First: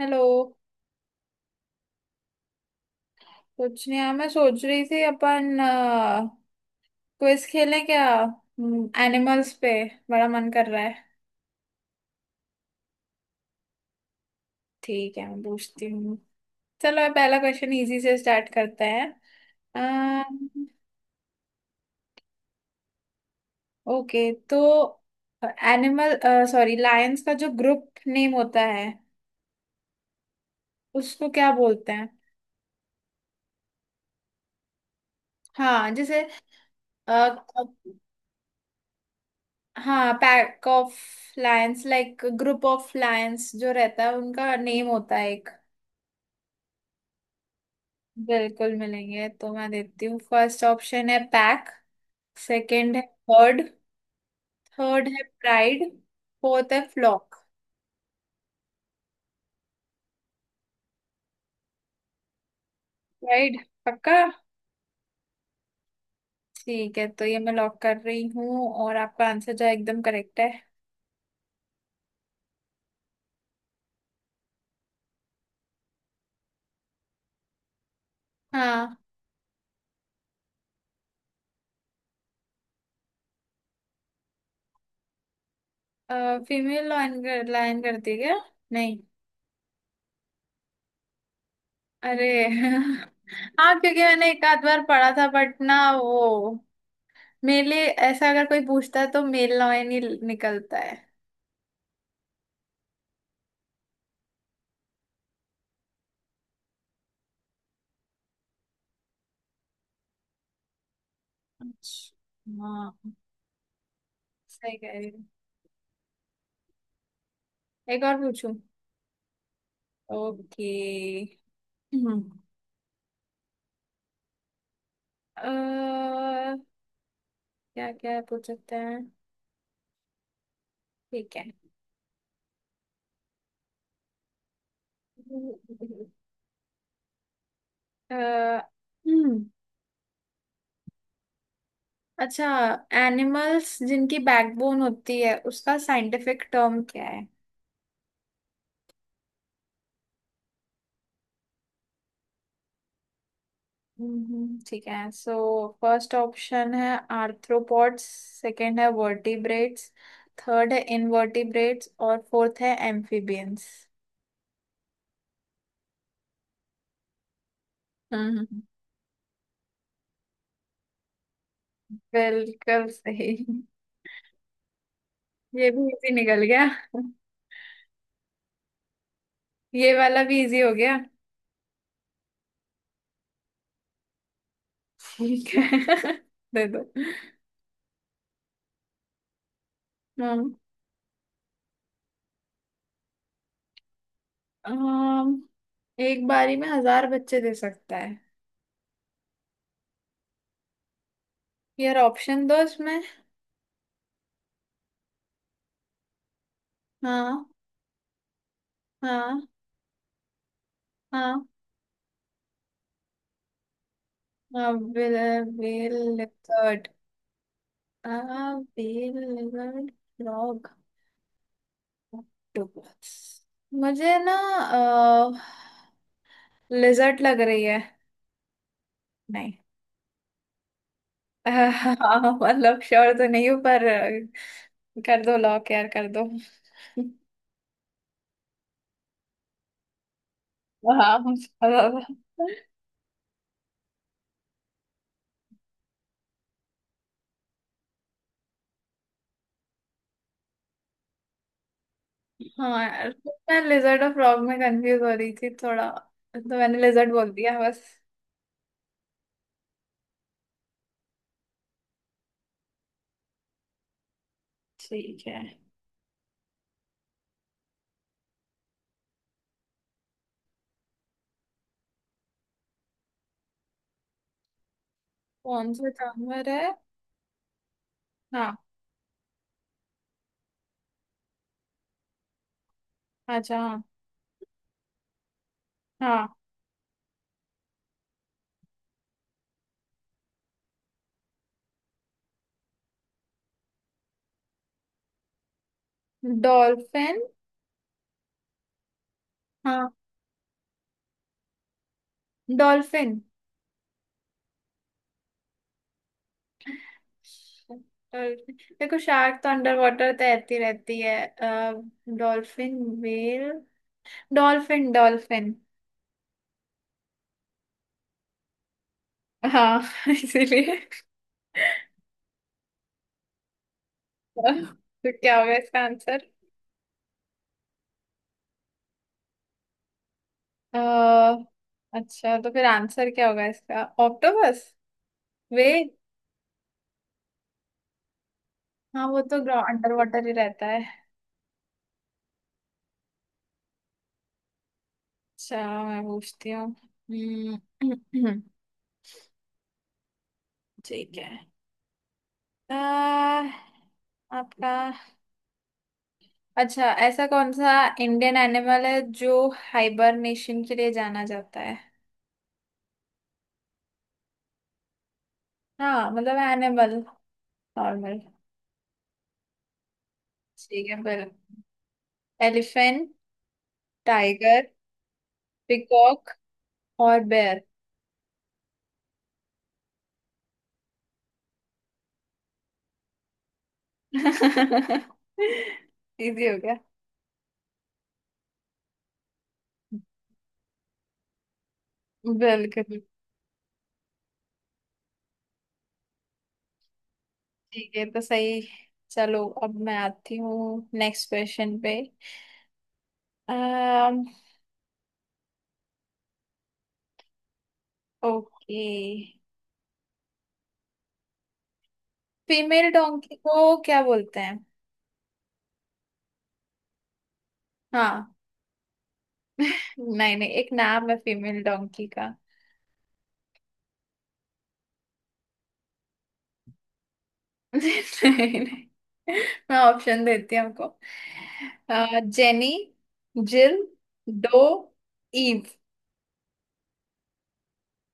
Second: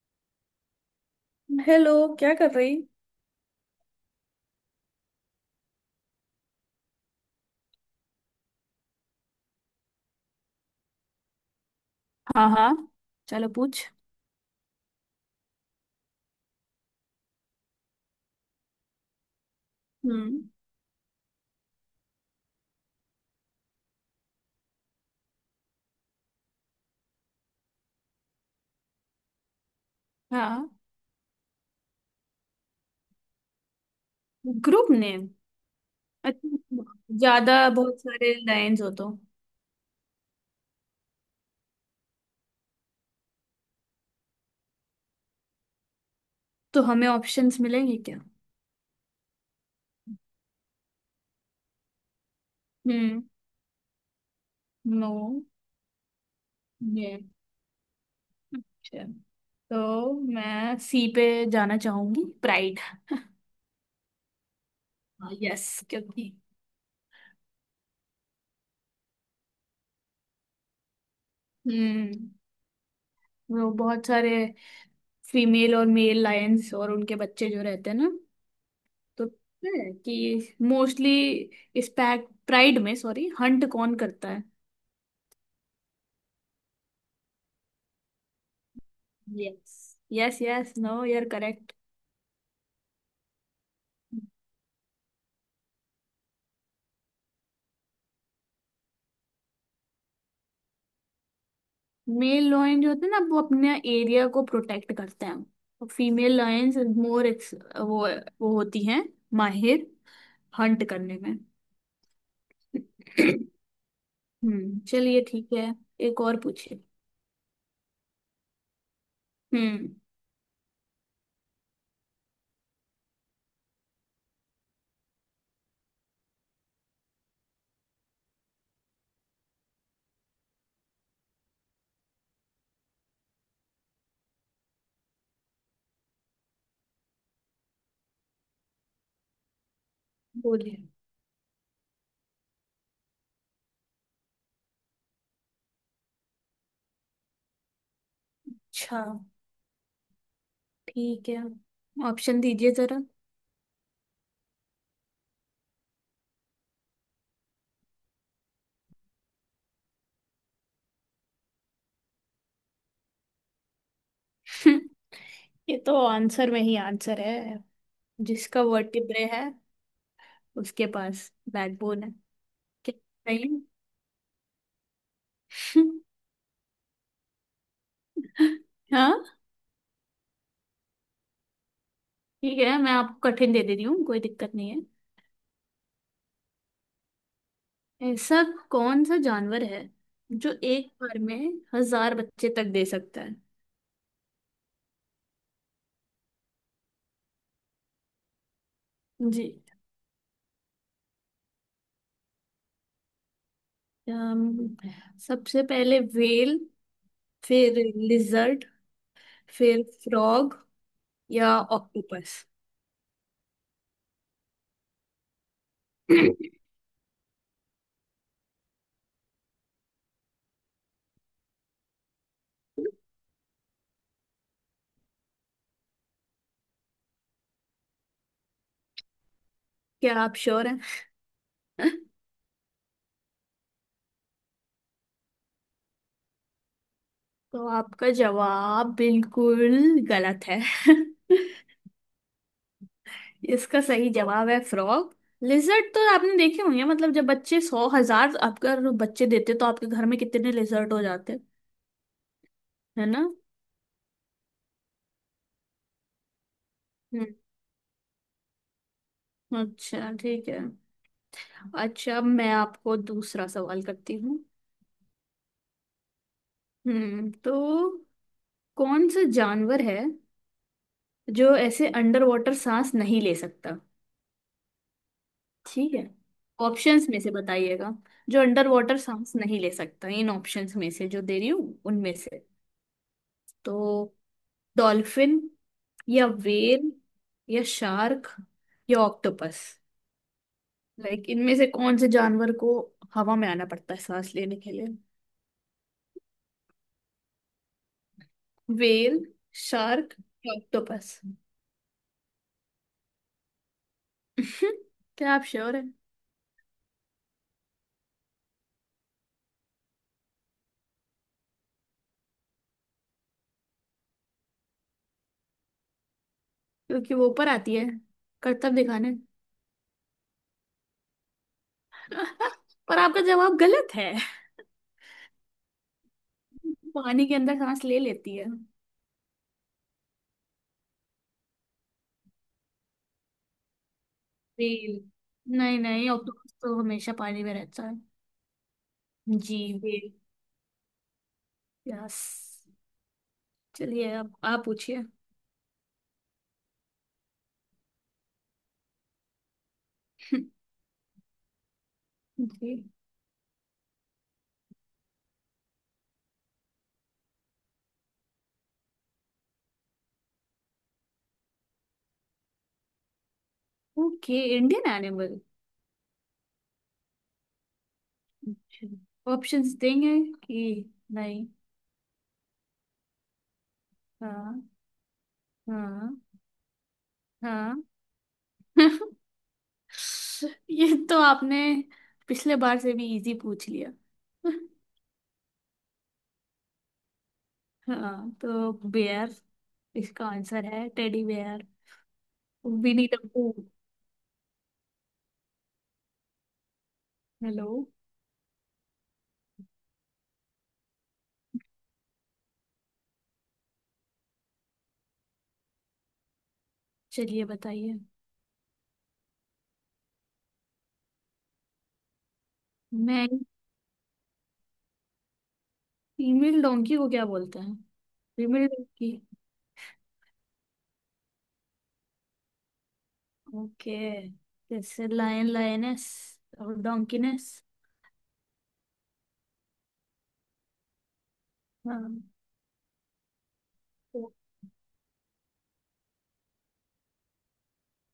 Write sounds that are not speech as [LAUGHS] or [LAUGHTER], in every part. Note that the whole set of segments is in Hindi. हेलो। हेलो। क्या कर रही। कुछ नहीं यार, मैं सोच रही थी अपन क्विज खेलें क्या, एनिमल्स पे। बड़ा मन कर रहा है। हाँ, हाँ, चलो पूछ। ठीक है, मैं पूछती हूँ। चलो, ये पहला क्वेश्चन इजी से स्टार्ट करते हैं। हम्म। ओके तो एनिमल सॉरी लायंस का जो ग्रुप नेम होता है हाँ। उसको क्या बोलते हैं? Group name. हाँ जैसे अच्छा। अ, ज्यादा बहुत सारे लाइंस हो तो। हाँ pack of lions, like group of lions जो रहता है उनका नेम होता है एक। तो हमें ऑप्शंस मिलेंगे क्या? बिल्कुल मिलेंगे, तो मैं देती हूँ। फर्स्ट ऑप्शन है पैक। सेकंड है हम्म। बर्ड। Third no. है प्राइड। फोर्थ है ये। फ्लॉक। अच्छा। तो मैं सी पे जाना चाहूंगी, प्राइड। राइट। पक्का? यस। क्योंकि। ठीक है, तो ये मैं लॉक कर रही हूँ और आपका आंसर जो है एकदम करेक्ट है। हम्म। वो बहुत सारे फीमेल और मेल लायंस और उनके बच्चे जो रहते हैं ना, हाँ। तो पता है कि मोस्टली इस पैक प्राइड में, सॉरी, हंट कौन करता है। फीमेल लाइन करती है क्या? नहीं। यस, यस, यस, नो यार, करेक्ट। अरे [LAUGHS] हाँ, क्योंकि मैंने एक आध बार पढ़ा था बट ना वो मेरे लिए ऐसा, अगर कोई पूछता है तो मेल लाइन ही निकलता है। मेल लॉयन जो होते हैं ना वो अपने एरिया को प्रोटेक्ट करते हैं। और फीमेल लॉयंस मोर वो वो होती हैं माहिर हंट करने में। अच्छा। हाँ, सही हम्म, कह रही। चलिए ठीक है। एक और पूछिए। एक और पूछूं? हम्म। ओके। हम्म क्या क्या पूछ सकते हैं? ठीक है अ, हम्म बोलिए। अच्छा, एनिमल्स जिनकी बैकबोन होती है उसका साइंटिफिक टर्म क्या है? अच्छा ठीक है। ऑप्शन दीजिए जरा। ठीक है सो, फर्स्ट ऑप्शन है आर्थ्रोपॉड्स। सेकंड है वर्टिब्रेट्स। थर्ड है इनवर्टिब्रेट्स और फोर्थ है एम्फीबियंस। [LAUGHS] ये तो आंसर में ही आंसर है। हम्म। जिसका वर्टिब्रे है, उसके पास बैकबोन है। बिल्कुल क्या सही। सही ये है? भी इजी निकल गया। [LAUGHS] हाँ, ये वाला भी इजी हो गया। ठीक है, मैं आपको कठिन दे दे रही हूँ, कोई दिक्कत नहीं। ठीक है [LAUGHS] दे दो। है ऐसा। कौन सा जानवर है जो हम्म एक बार में 1,000 बच्चे तक दे सकता है? अम, एक बारी में 1,000 बच्चे दे सकता है? जी। यार ऑप्शन दो इसमें। अम, सबसे पहले व्हेल, हाँ फिर लिजर्ड, हाँ फिर फ्रॉग, हाँ। या ऑक्टोपस। बेल बेल क्या लेपर्ड। आ बेल लेपर्ड फ्रॉग ऑक्टोपस। मुझे ना लिजर्ट लग रही है, नहीं। आप श्योर हैं? [LAUGHS] [LAUGHS] मतलब श्योर तो नहीं हूँ पर, कर दो लॉक यार, कर दो। [LAUGHS] तो आपका जवाब बिल्कुल गलत है। [LAUGHS] हाँ, बहुत ज्यादा। इसका सही जवाब है फ्रॉग। लिजर्ट तो आपने देखे होंगे, मतलब जब बच्चे 1,00,000 अगर बच्चे देते तो आपके घर में कितने लिजर्ट हो जाते। हाँ है यार, ना? मैं लेजर्ड और फ्रॉग में कंफ्यूज हो रही थी थोड़ा, तो मैंने लेजर्ड हम्म। बोल दिया बस। अच्छा ठीक है। अच्छा, अब मैं आपको दूसरा सवाल करती हूँ। ठीक है। तो कौन सा जानवर है जो ऐसे अंडर वाटर सांस नहीं ले सकता? कौन सा ठीक है, जानवर है? ऑप्शंस में से बताइएगा। जो हाँ, अंडर वाटर सांस नहीं ले सकता, इन ऑप्शंस में से जो दे रही हूँ उनमें से। अच्छा। तो हाँ, डॉल्फिन, या हाँ व्हेल, या शार्क, या ऑक्टोपस। लाइक इनमें से कौन से जानवर को हवा में आना पड़ता है सांस लेने के लिए? डॉल्फिन। व्हेल, हाँ शार्क या ऑक्टोपस। डॉल्फिन [LAUGHS] क्या आप श्योर हैं? डॉल्फिन। देखो शार्क तो अंडर वाटर तैरती रहती है, डॉल्फिन व्हेल डॉल्फिन डॉल्फिन। क्योंकि वो ऊपर आती है करतब दिखाने। हाँ [LAUGHS] इसीलिए। [LAUGHS] पर आपका जवाब गलत है। तो क्या होगा इसका आंसर? [LAUGHS] पानी के अंदर सांस ले लेती है। अ, अच्छा, तो फिर आंसर क्या होगा इसका, ऑक्टोपस? व्हेल। वे। नहीं, नहीं, ऑक्टोपस तो हमेशा पानी में रहता है। हाँ वो तो जी, अंडर व्हेल। वाटर ही रहता है। यस। चलिए अब आप पूछिए। अच्छा, मैं पूछती हूँ। हम्म, [LAUGHS] [CLEARS THROAT] ठीक है। जी। अ, आपका अच्छा, ऐसा कौन सा इंडियन एनिमल है जो हाइबरनेशन के लिए जाना जाता है? Okay Indian animal. हाँ मतलब एनिमल, नॉर्मल। ऑप्शंस देंगे कि ठीक है फिर। नहीं? एलिफेंट, टाइगर, हाँ, हाँ, पिकॉक और बेयर। हाँ। [LAUGHS] ये तो आपने पिछले बार से भी इजी पूछ लिया। [LAUGHS] [LAUGHS] इजी हो गया। हाँ, तो बेयर। इसका आंसर है टेडी बेयर। बिल्कुल। विनी टप्पू। हेलो। ठीक है तो, सही। चलो, अब मैं आती हूँ नेक्स्ट क्वेश्चन पे। अम चलिए बताइए। ओके। फीमेल मैं डोंकी को क्या बोलते हैं? फीमेल डोंकी को क्या बोलते हैं? हाँ। Female donkey. नहीं नहीं, एक नाम है फीमेल डोंकी का। ओके। जैसे लायन, लायनेस, और डोंकीनेस। [LAUGHS] नहीं नहीं, मैं ऑप्शन देती हूँ आपको। हाँ, जेनी, जिल, तो डो, ईव।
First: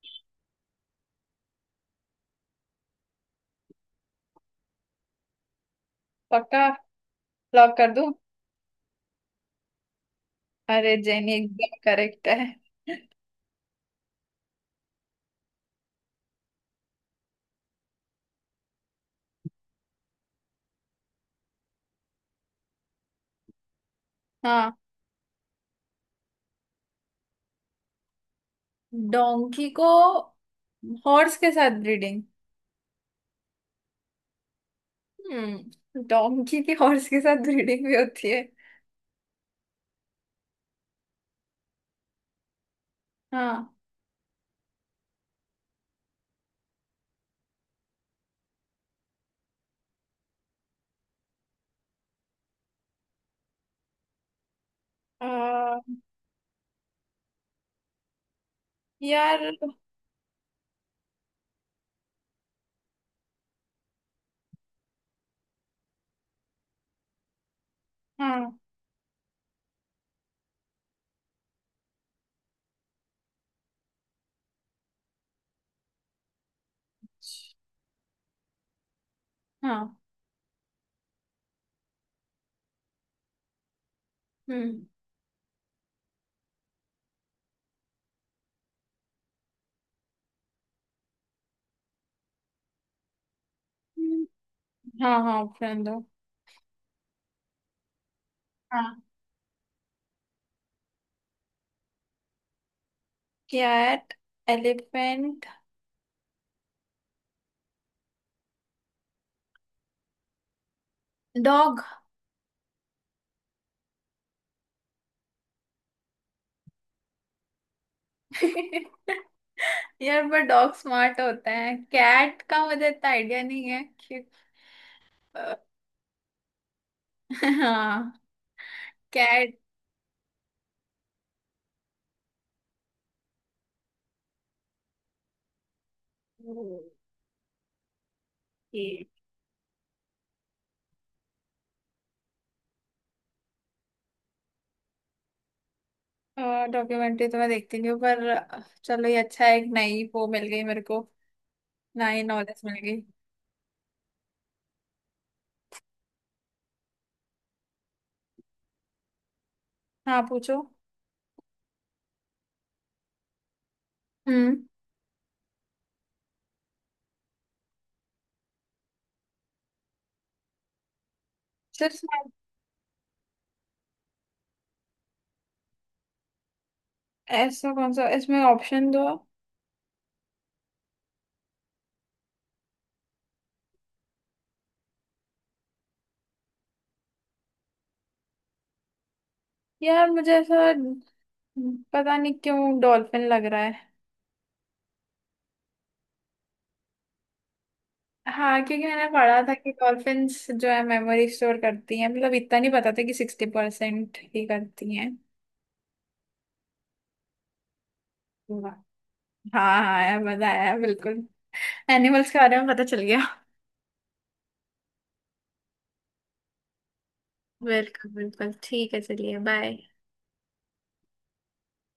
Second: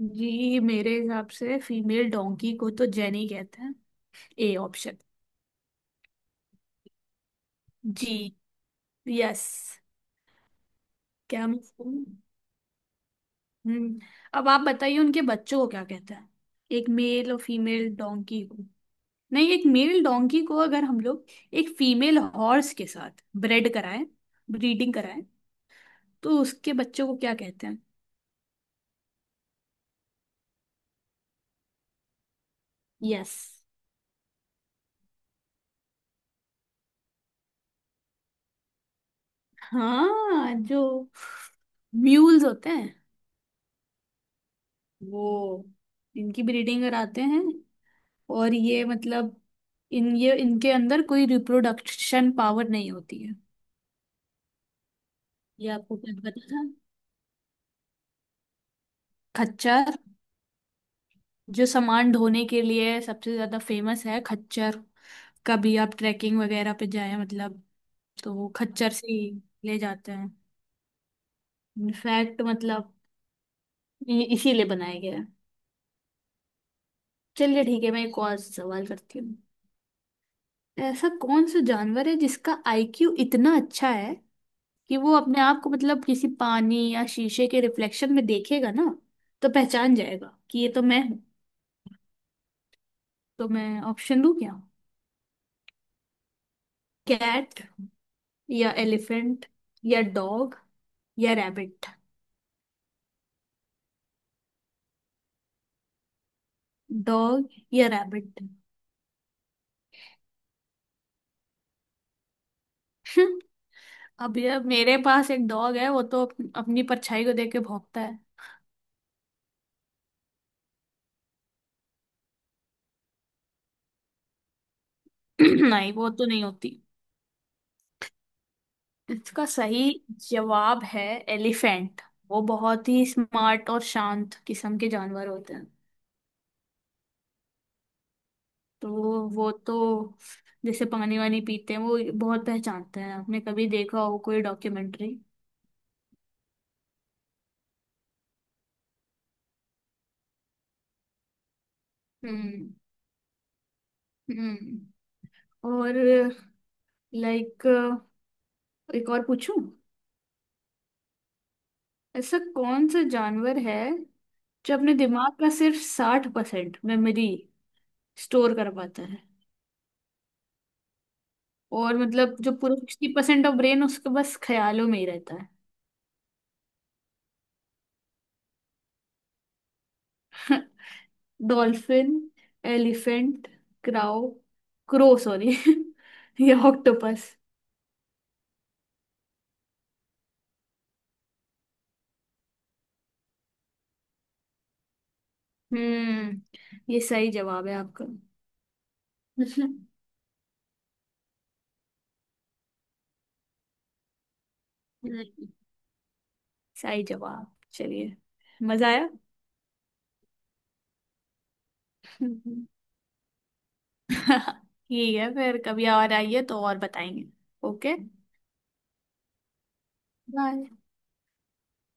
जी मेरे हिसाब से फीमेल डोंकी को तो जेनी कहते हैं। A option. पक्का? लॉक कर दूं? जी। यस। अरे जेनी क्या मैं एकदम सही हूँ? करेक्ट है। हम्म। अब आप बताइए उनके बच्चों को क्या कहते हैं। एक मेल और फीमेल डोंकी को। नहीं, एक मेल डोंकी को अगर हम लोग एक फीमेल हॉर्स के साथ ब्रेड कराएं, हाँ। ब्रीडिंग कराएं, तो उसके बच्चों को क्या कहते हैं? डोंकी को हॉर्स के साथ ब्रीडिंग? यस। डोंकी की हॉर्स के साथ ब्रीडिंग भी होती है? हाँ, जो म्यूल्स होते हैं हाँ वो इनकी ब्रीडिंग कराते हैं। और ये मतलब इन ये इनके अंदर कोई रिप्रोडक्शन पावर नहीं होती है। अ, ये आपको कुछ पता था? यार। खच्चर, जो सामान ढोने के लिए सबसे ज्यादा फेमस है, खच्चर। कभी आप ट्रैकिंग वगैरह पे जाए मतलब, तो वो हाँ खच्चर से ही ले जाते हैं। इनफैक्ट मतलब ये इसीलिए बनाया गया है। चलिए ठीक है, मैं एक और सवाल करती हूँ। हाँ, ऐसा कौन सा जानवर है जिसका आईक्यू इतना अच्छा है हम्म कि वो अपने आप को, मतलब किसी पानी या शीशे के रिफ्लेक्शन में देखेगा ना, तो पहचान जाएगा कि ये तो मैं हूँ? तो मैं ऑप्शन हम्म, दूं क्या? हाँ हाँ ऑप्शन दो। कैट, या हाँ। एलिफेंट, या डॉग, या रैबिट। कैट, एलिफेंट, डॉग या रैबिट। डॉग। [LAUGHS] अब यार मेरे पास एक डॉग है, वो तो अपनी परछाई को देख के भौंकता है। [LAUGHS] यार पर डॉग स्मार्ट होता है, कैट का मुझे इतना आइडिया नहीं है कि [LAUGHS] [CLEARS THROAT] अ, नहीं, वो तो नहीं होती। हाँ इसका कैट। सही जवाब है एलिफेंट। वो बहुत ही स्मार्ट और शांत किस्म के जानवर होते हैं। तो वो तो जैसे पानी वानी पीते हैं वो बहुत पहचानते हैं, आपने कभी देखा हो कोई डॉक्यूमेंट्री। डॉक्यूमेंट्री तो मैं देखती नहीं हूँ पर, चलो ये अच्छा है, एक नई वो मिल गई मेरे को। नई नॉलेज हम्म। मिल गई। हम्म। और लाइक एक और पूछूं? हाँ पूछो। ऐसा कौन सा जानवर है हम्म जो अपने दिमाग का सिर्फ 60% मेमोरी स्टोर कर पाता है, और सिर्फ, मतलब जो पूरा 60% ऑफ ब्रेन उसके बस ख्यालों में ही रहता है? ऐसा कौन सा, इसमें ऑप्शन दो। [LAUGHS] Dolphin, elephant, crow, crow sorry, [LAUGHS] या ऑक्टोपस। यार मुझे ऐसा पता नहीं क्यों डॉल्फिन लग रहा है। हम्म। ये सही जवाब है आपका। हाँ, क्योंकि मैंने पढ़ा [LAUGHS] था कि हम्म, डॉल्फिन्स जो है मेमोरी स्टोर करती हैं, मतलब इतना नहीं पता था कि 60% ही करती हैं। सही जवाब, चलिए। वाह। मजा आया। हाँ हाँ यार, मजा आया बिल्कुल। एनिमल्स के बारे में हम्म। पता चल गया। [LAUGHS] ठीक है, फिर कभी और आइए तो और बताएंगे। ओके। बिल्कुल बिल्कुल, ठीक है, चलिए बाय। बाय।